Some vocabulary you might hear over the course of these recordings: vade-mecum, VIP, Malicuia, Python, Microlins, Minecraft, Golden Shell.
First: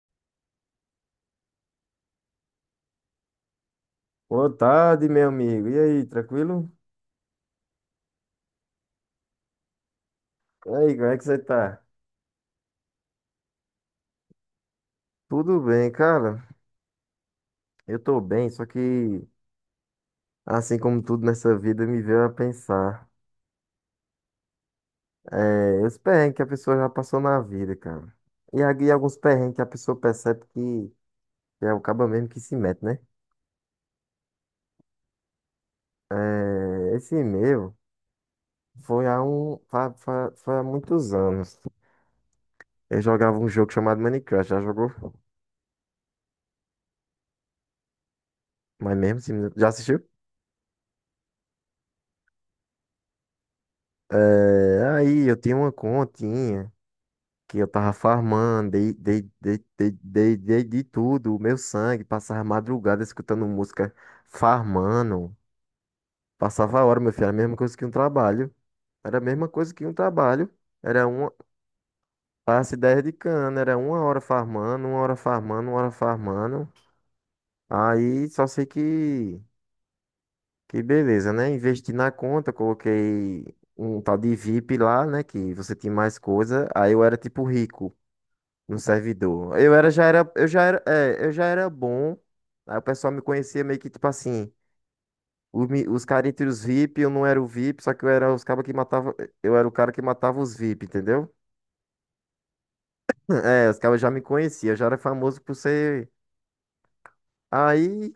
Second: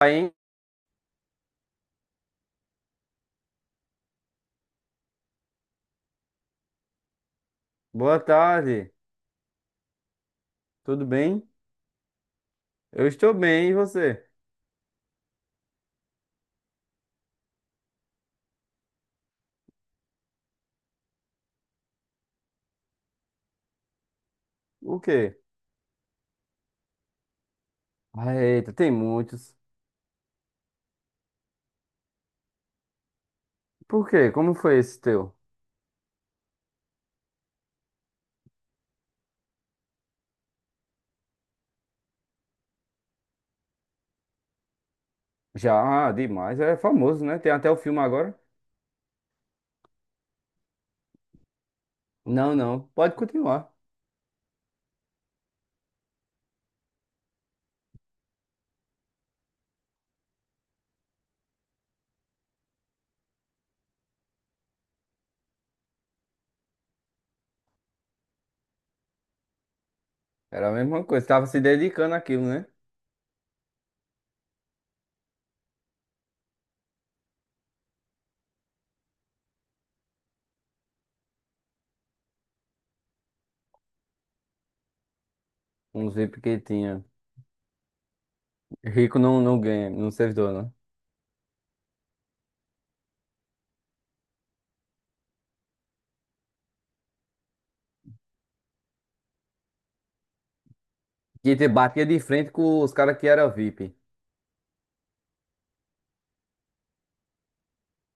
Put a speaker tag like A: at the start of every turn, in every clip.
A: Aí, hein?
B: Boa tarde, meu amigo. E aí, tranquilo?
A: Boa tarde,
B: E aí,
A: tudo
B: como é que você
A: bem?
B: tá?
A: Eu estou bem, e você?
B: Tudo bem, cara. Eu tô bem, só que, assim como tudo nessa vida, me veio a pensar.
A: O quê?
B: É, os perrengues que a pessoa já passou na vida, cara.
A: Ah,
B: E
A: eita,
B: aqui
A: tem
B: alguns perrengues
A: muitos.
B: que a pessoa percebe que é o caba mesmo que se mete, né?
A: Por quê? Como foi esse teu?
B: É, esse meu foi há muitos anos. Eu jogava um jogo chamado Minecraft, já jogou?
A: Já, demais, é famoso, né? Tem até o filme agora.
B: Mas mesmo, assim, já assistiu?
A: Não, não, pode continuar.
B: É, aí eu tinha uma continha que eu tava farmando, dei de tudo, o meu sangue. Passava madrugada escutando música, farmando, passava a hora, meu filho. Era a mesma coisa que um trabalho, era a mesma coisa que um trabalho.
A: Era a mesma
B: era
A: coisa,
B: uma,
A: estava se dedicando àquilo, né?
B: Passe 10 de cana. Era uma hora farmando, uma hora farmando, uma hora farmando. Aí só sei que beleza, né, investi na conta, coloquei um tal de VIP lá, né, que você tinha
A: Um
B: mais
A: VIP que
B: coisa. Aí eu
A: tinha.
B: era tipo rico, no
A: Rico não,
B: servidor.
A: não ganha, não
B: Eu
A: servidor,
B: já
A: não.
B: era, é, eu já era bom. Aí o pessoal me conhecia meio que tipo assim, os caras entre os VIP. Eu não era o VIP, só que eu era os cabas que matava, eu era o cara que matava os VIP, entendeu?
A: Que te batia de frente com os caras que era
B: É, os
A: VIP.
B: cabas já me conheciam, eu já era famoso por ser. Aí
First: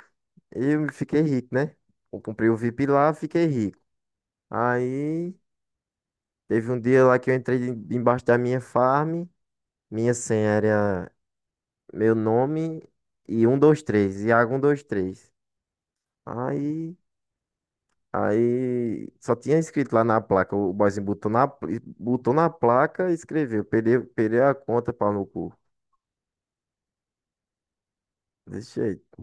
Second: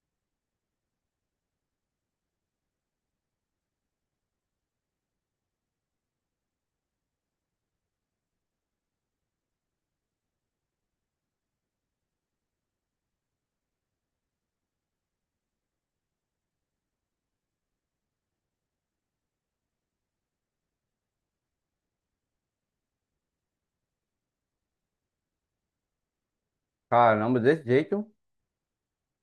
B: eu fiquei rico, né? Eu comprei o VIP lá, fiquei rico. Aí teve um dia lá que eu entrei embaixo da minha farm. Minha senha era meu nome e um 123, Iago 123. Aí Aí, só tinha escrito lá na placa. O boyzinho botou na placa e escreveu, perdeu perdi a conta, pau no cu.
A: Caramba, desse jeito.
B: Desse jeito.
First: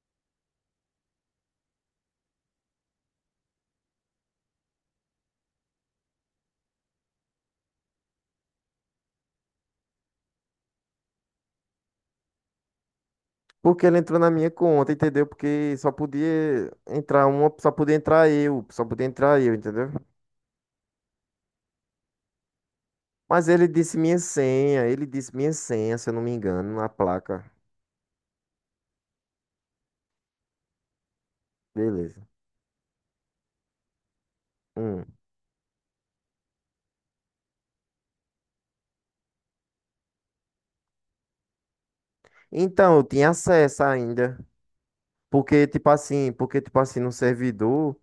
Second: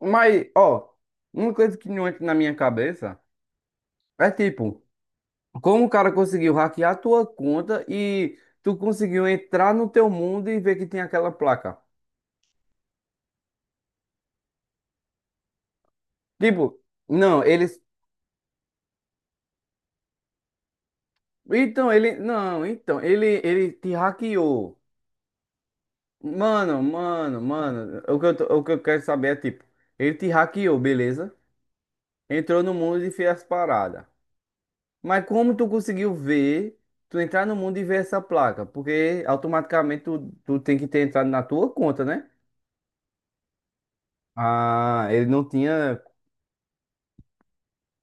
A: Mas, ó, uma coisa que não entra na minha cabeça é tipo. Como o cara conseguiu hackear a tua conta e tu conseguiu entrar no teu mundo e ver que tem aquela placa?
B: Porque ele entrou na minha conta, entendeu? Porque só podia
A: Tipo,
B: entrar
A: não,
B: uma, só
A: eles.
B: podia entrar eu, só podia entrar eu, entendeu?
A: Então, ele. Não, então, ele,
B: Mas ele
A: ele te
B: disse minha
A: hackeou.
B: senha, ele disse minha senha, se eu não me engano,
A: Mano,
B: na
A: mano,
B: placa.
A: mano. O que eu quero saber é, tipo, ele te hackeou, beleza?
B: Beleza.
A: Entrou no mundo e fez as paradas.
B: Hum.
A: Mas como tu conseguiu ver, tu entrar no mundo e ver essa placa? Porque automaticamente tu tem que ter entrado na tua conta, né?
B: Então, eu tinha acesso ainda,
A: Ah, ele não
B: porque tipo
A: tinha
B: assim, porque tipo assim, no servidor.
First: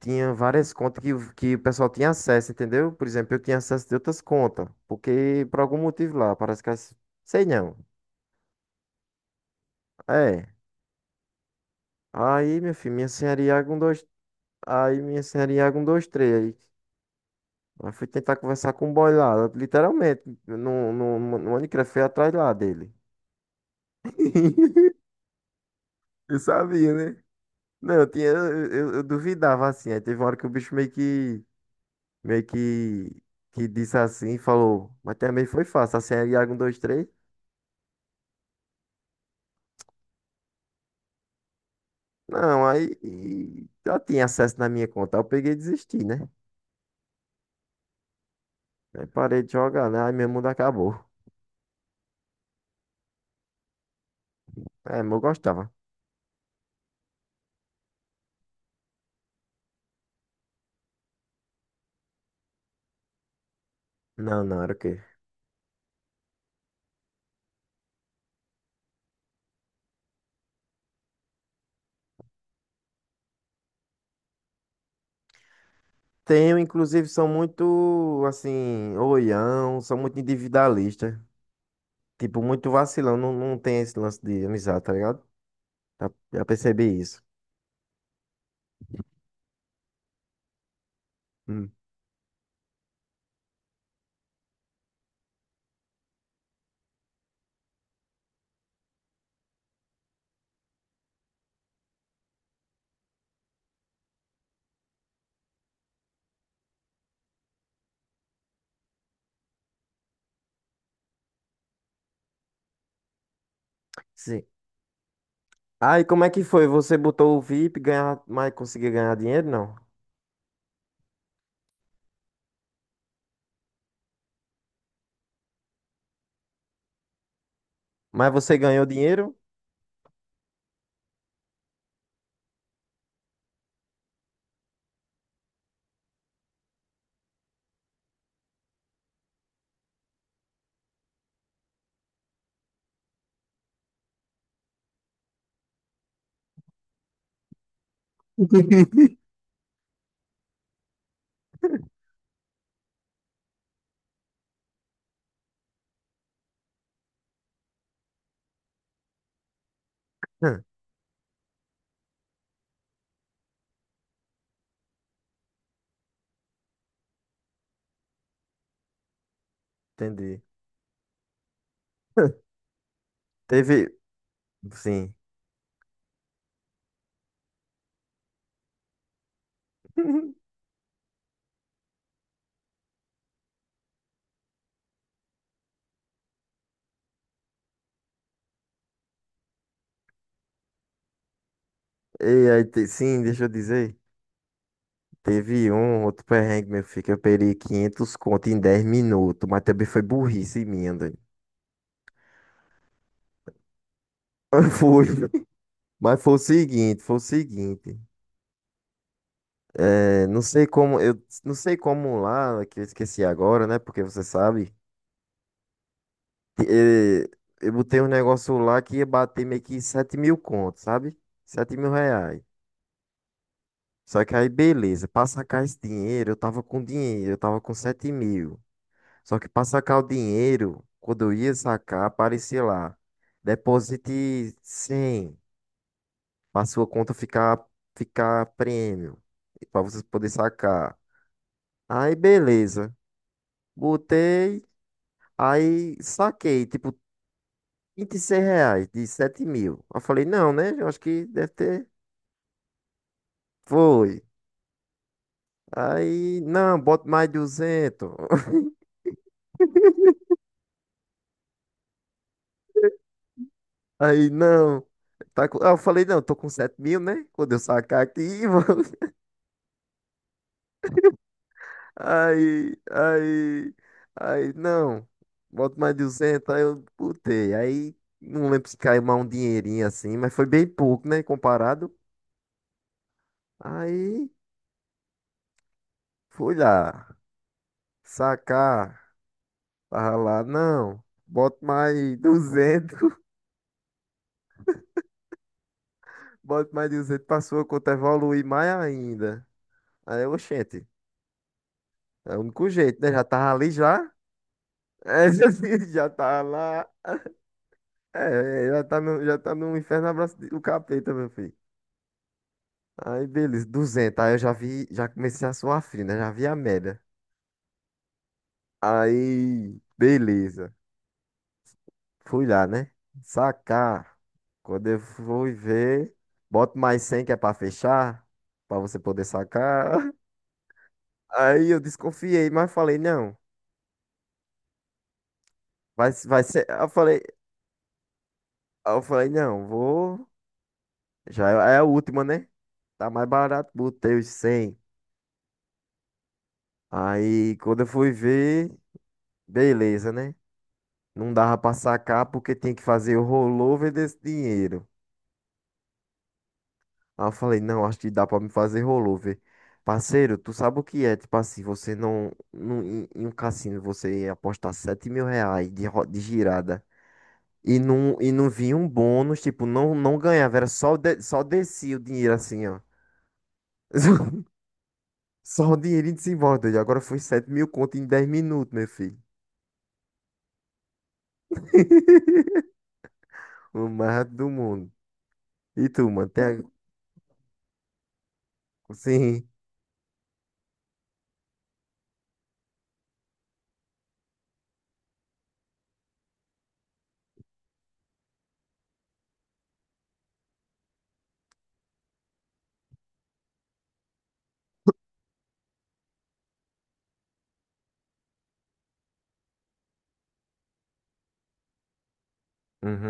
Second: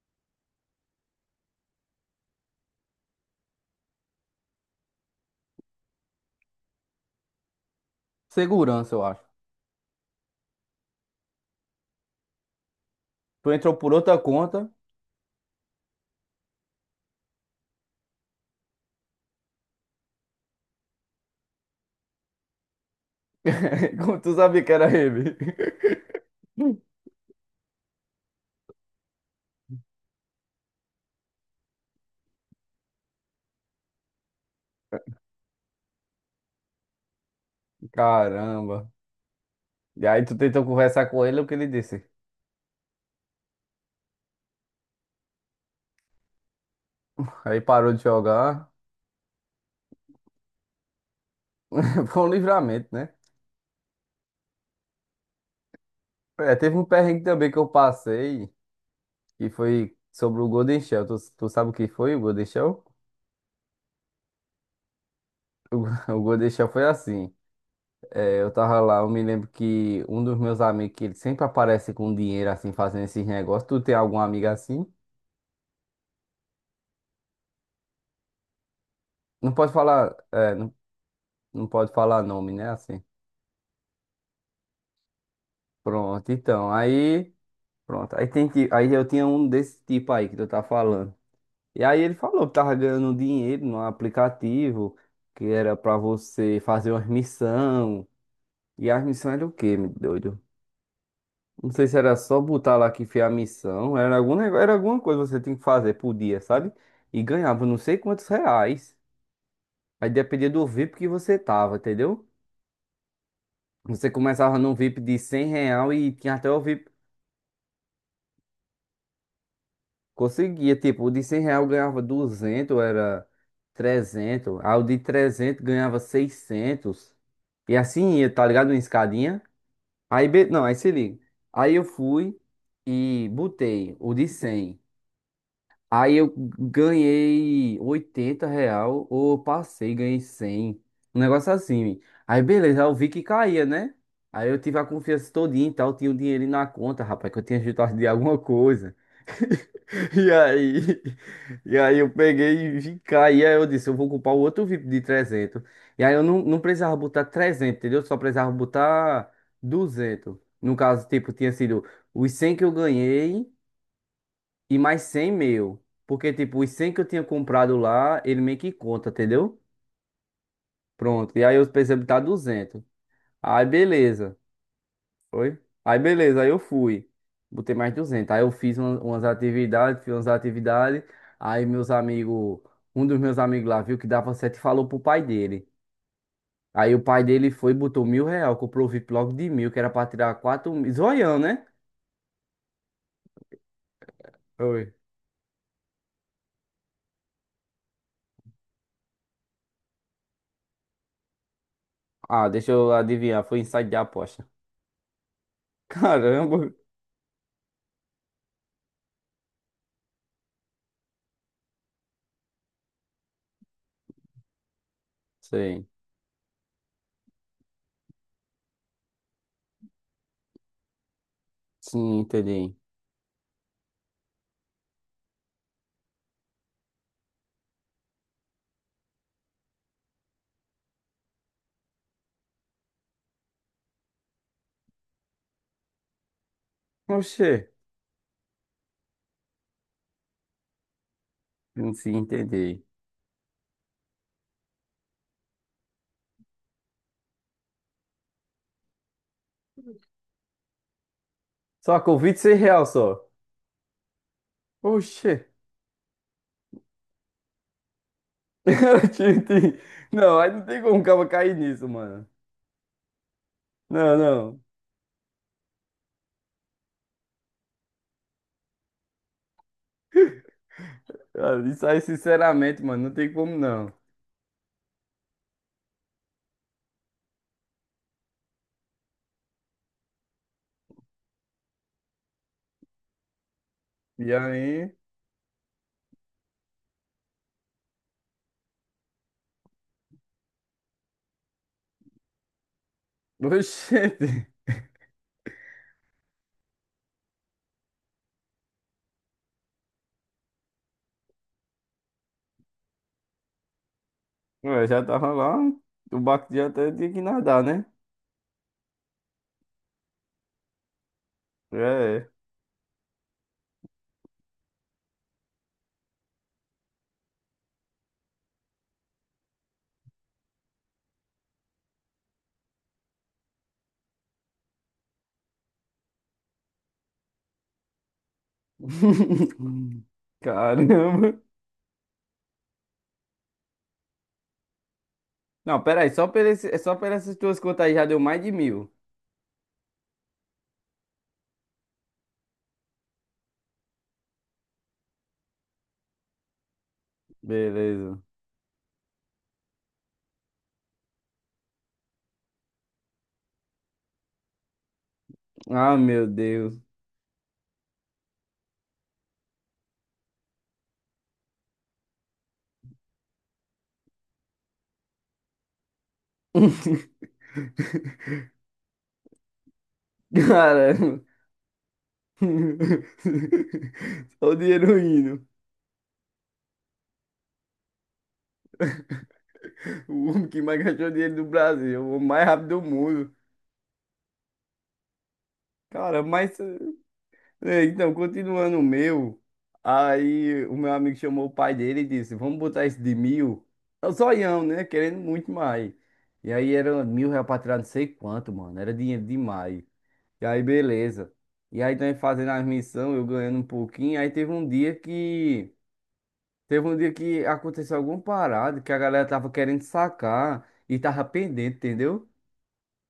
B: Tinha várias contas que o pessoal tinha acesso, entendeu? Por exemplo, eu tinha acesso de outras contas, porque por algum motivo lá, parece que as... Sei não.
A: segurança, eu acho.
B: É. Aí, meu filho, minha senhora
A: Tu
B: Iago
A: entrou
B: um
A: por
B: dois.
A: outra conta,
B: Aí, minha senhora Iago um dois três. Aí, fui tentar conversar com o boy lá, literalmente, no Minecraft, fui atrás lá dele.
A: como tu sabia que era ele.
B: Eu sabia, né? Não, eu tinha, eu duvidava assim. Aí teve uma hora que o bicho meio que, que disse assim, falou, mas também foi fácil. Assim, é Iago 1, 2 três.
A: Caramba. E aí tu tentou conversar com ele, o que ele disse?
B: Não, aí e já tinha acesso na minha conta. Aí eu peguei e desisti, né?
A: Aí parou de jogar.
B: Aí parei de jogar, né? Aí meu mundo acabou.
A: Foi um livramento, né?
B: É, mas eu gostava.
A: É, teve um perrengue também que eu passei, que foi sobre o Golden Shell. Tu sabe o que foi o Golden Shell?
B: Não, não, era o quê?
A: O, o Golden Shell foi assim. É, eu tava lá, eu me lembro que um dos meus amigos, que ele sempre aparece com dinheiro assim, fazendo esses negócios. Tu tem algum amigo assim?
B: Tenho, inclusive, são muito, assim,
A: Não pode
B: oião, são
A: falar,
B: muito
A: é, não,
B: individualista.
A: não pode falar
B: Tipo,
A: nome,
B: muito
A: né? Assim.
B: vacilão. Não, não tem esse lance de amizade, tá ligado? Já,
A: Pronto,
B: já
A: então,
B: percebi isso.
A: aí, pronto, aí tem que, aí eu tinha um desse tipo aí que tu tá falando.
B: Hum.
A: E aí ele falou que tava ganhando dinheiro no aplicativo, que era pra você fazer uma missão. E as missões era o quê, meu doido? Não sei se era só botar lá que fez a missão, era algum negócio, era alguma coisa que você tinha que fazer por dia, sabe? E ganhava não sei quantos reais. Aí dependia do VIP que você tava, entendeu? Você
B: Sim.
A: começava num VIP de 100 real
B: Aí,
A: e
B: como é
A: tinha
B: que
A: até o
B: foi?
A: VIP.
B: Você botou o VIP, ganhar, mas conseguiu ganhar dinheiro? Não.
A: Conseguia, tipo, o de 100 real ganhava 200, era 300. Aí o de 300 ganhava 600. E assim ia,
B: Mas
A: tá
B: você
A: ligado? Uma
B: ganhou dinheiro?
A: escadinha. Aí, não, aí se liga. Aí eu fui e botei o de 100. Aí eu ganhei 80 real, ou passei, ganhei 100. Um negócio assim. Aí beleza, eu vi que caía, né? Aí eu tive a confiança todinha e tal, tinha o dinheiro na conta, rapaz, que eu tinha juntado de alguma coisa. E aí, e aí eu peguei e vim cá, e aí eu disse, eu vou ocupar o outro VIP de 300. E aí eu não precisava botar 300, entendeu? Só precisava botar 200. No caso, tipo, tinha sido os 100 que eu ganhei e mais 100 meu. Porque, tipo, os 100 que eu tinha comprado lá, ele meio que conta, entendeu?
B: Entendi.
A: Pronto, e aí eu precisava botar 200. Aí,
B: Teve.
A: beleza.
B: Sim.
A: Foi? Aí beleza, aí eu fui. Botei mais 200. Aí eu fiz umas atividades, fiz umas atividades. Aí meus amigos, um dos meus amigos lá viu que dava certo e falou pro pai dele. Aí o pai dele foi e botou 1.000 real, comprou o VIP logo de 1.000, que era pra tirar 4.000. Zoião, né?
B: E aí, sim, deixa eu dizer.
A: Oi.
B: Teve um outro perrengue, meu filho, que eu perdi 500 conto em 10 minutos, mas também foi burrice minha, doido.
A: Ah, deixa eu adivinhar, foi insight de aposta.
B: Foi. Mas foi o
A: Caramba!
B: seguinte, foi o seguinte. É, não sei como, eu não sei como lá, que eu esqueci agora, né? Porque você sabe.
A: Sei.
B: É, eu botei um negócio lá que ia bater meio que 7 mil contos, sabe? sete mil
A: Sim,
B: reais.
A: entendi.
B: Só que aí, beleza, pra sacar esse dinheiro, eu tava com dinheiro, eu tava com 7 mil. Só que para sacar o dinheiro, quando eu ia sacar, aparecia lá, deposite 100 para sua conta
A: Oxê.
B: ficar prêmio, para você poder sacar. Aí
A: Sim, entendi.
B: beleza, botei, aí saquei, tipo, R$ 26 de 7 mil. Eu falei, não, né? Eu acho que deve ter.
A: Só com 26 real só.
B: Foi.
A: Oxê.
B: Aí, não, bota mais 200.
A: Ti- ti- Não, aí não tem como o cara cair nisso, mano. Não,
B: Aí,
A: não.
B: não. Tá, aí eu falei, não, tô com 7 mil, né? Quando eu sacar aqui, vou.
A: Cara, isso aí,
B: Aí,
A: sinceramente, mano, não tem como
B: aí,
A: não.
B: aí, não, bota mais duzentos, aí eu botei. Aí, não lembro se caiu mais um dinheirinho assim, mas foi bem pouco, né, comparado. Aí,
A: E aí,
B: fui lá, sacar, tava lá, não, bota mais 200.
A: oxente,
B: Bota mais 200 pra sua conta evoluir mais ainda. Aí, eu, oxente, é o único jeito, né, já tava ali já,
A: eu já
B: é.
A: tava
B: Já,
A: lá,
B: já
A: o
B: tava
A: barco já
B: lá,
A: até tinha que nadar, né?
B: é, já tá no inferno abraço do capeta, meu filho.
A: É.
B: Aí, beleza, 200. Aí eu já vi, já comecei a suar frio, né? Já vi a média. Aí, beleza. Fui lá, né? Sacar. Quando eu fui ver, boto mais 100 que é pra fechar, pra você poder sacar.
A: Caramba.
B: Aí eu desconfiei, mas falei, não,
A: Não, pera
B: vai,
A: aí,
B: vai ser. Eu
A: só por
B: falei,
A: essas tuas contas aí já deu mais de 1.000.
B: eu falei, não, vou. Já é a última, né? Tá mais barato, botei os 100. Aí, quando eu fui
A: Beleza.
B: ver, beleza, né? Não dava pra sacar porque tinha que fazer o rollover desse dinheiro.
A: Ah, meu Deus.
B: Aí eu falei, não, acho que dá pra me fazer rollover. Parceiro, tu sabe o que é? Tipo assim, você não. Em um cassino você apostar 7 mil reais de girada. E não vinha um bônus, tipo, não, não ganhava, era só,
A: Caramba.
B: só descia o dinheiro assim, ó.
A: Só o dinheiro indo.
B: Só o dinheiro em desembolso. E agora foi 7 mil conto em 10 minutos, meu filho.
A: O homem que mais gastou dinheiro do Brasil, o mais rápido do mundo.
B: O mais rápido do mundo. E tu,
A: Cara,
B: mano?
A: mas.
B: Tem...
A: é, Então, continuando o meu.
B: Sim.
A: Aí o meu amigo chamou o pai dele e disse: Vamos botar esse de 1.000. É o zoião, né? Querendo muito mais. E aí era 1.000 reais pra tirar não sei quanto, mano. Era dinheiro demais. E aí, beleza. E aí, nós fazendo as missões, eu ganhando um pouquinho. Aí teve um dia que. Teve um dia que aconteceu alguma parada que a galera tava querendo sacar e tava pendente, entendeu?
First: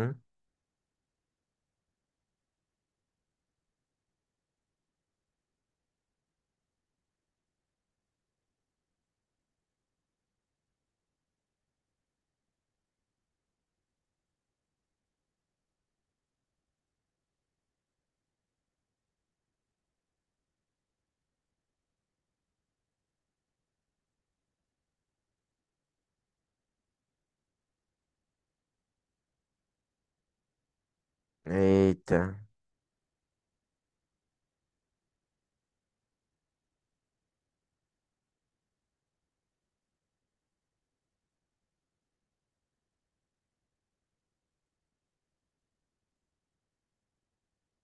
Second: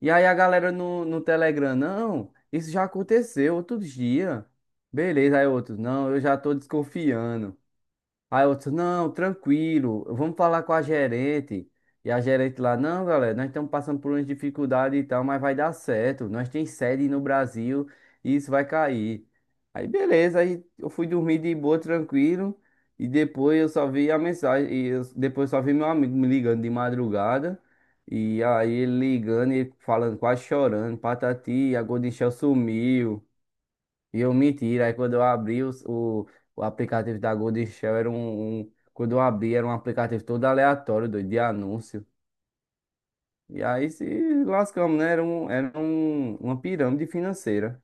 A: E aí a galera no Telegram, não, isso já aconteceu outro dia. Beleza, aí outros, não, eu já tô desconfiando. Aí outro, não, tranquilo, vamos falar com a gerente. E a gerente lá, não, galera, nós estamos passando por umas dificuldades e tal, mas vai dar certo. Nós tem sede no Brasil e isso vai cair. Aí beleza, aí eu fui dormir de boa, tranquilo. E depois eu só vi a mensagem, depois eu só vi meu amigo me ligando de madrugada. E aí ele ligando e falando, quase chorando, Patati, a Golden
B: Eita.
A: Shell sumiu. E eu menti, aí quando eu abri o aplicativo da Gold Shell. Quando eu abri, era um aplicativo todo aleatório, doido, de anúncio. E aí se lascamos, né? Era uma pirâmide financeira.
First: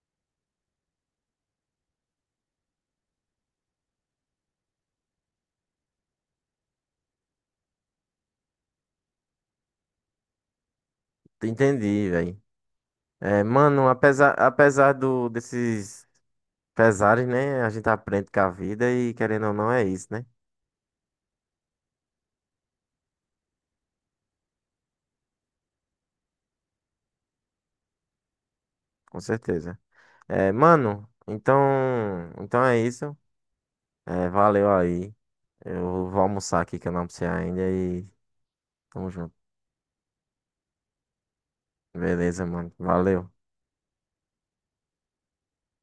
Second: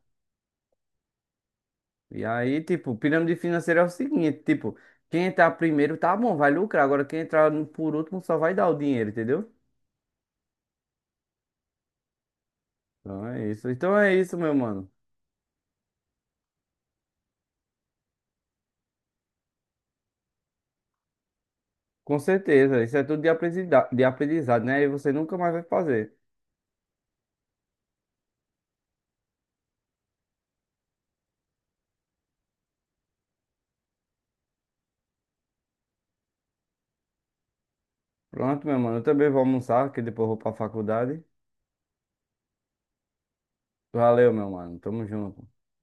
A: E aí, tipo, pirâmide financeira é o seguinte, tipo, quem entrar primeiro tá bom, vai lucrar. Agora quem entrar por último só vai dar o dinheiro, entendeu?
B: Entendi, velho.
A: Então
B: É,
A: é isso.
B: mano,
A: Então é
B: apesar,
A: isso, meu mano.
B: apesar do, desses pesares, né? A gente aprende com a vida e querendo ou não é isso, né?
A: Com certeza, isso é tudo de aprendizado, né? E você nunca mais vai fazer.
B: Com certeza. É, mano, então é isso. É, valeu aí. Eu vou almoçar aqui que eu não almocei ainda e
A: Pronto, meu mano. Eu
B: tamo
A: também
B: junto.
A: vou almoçar, que depois eu vou pra faculdade.
B: Beleza, mano. Valeu.
A: Valeu, meu mano. Tamo junto.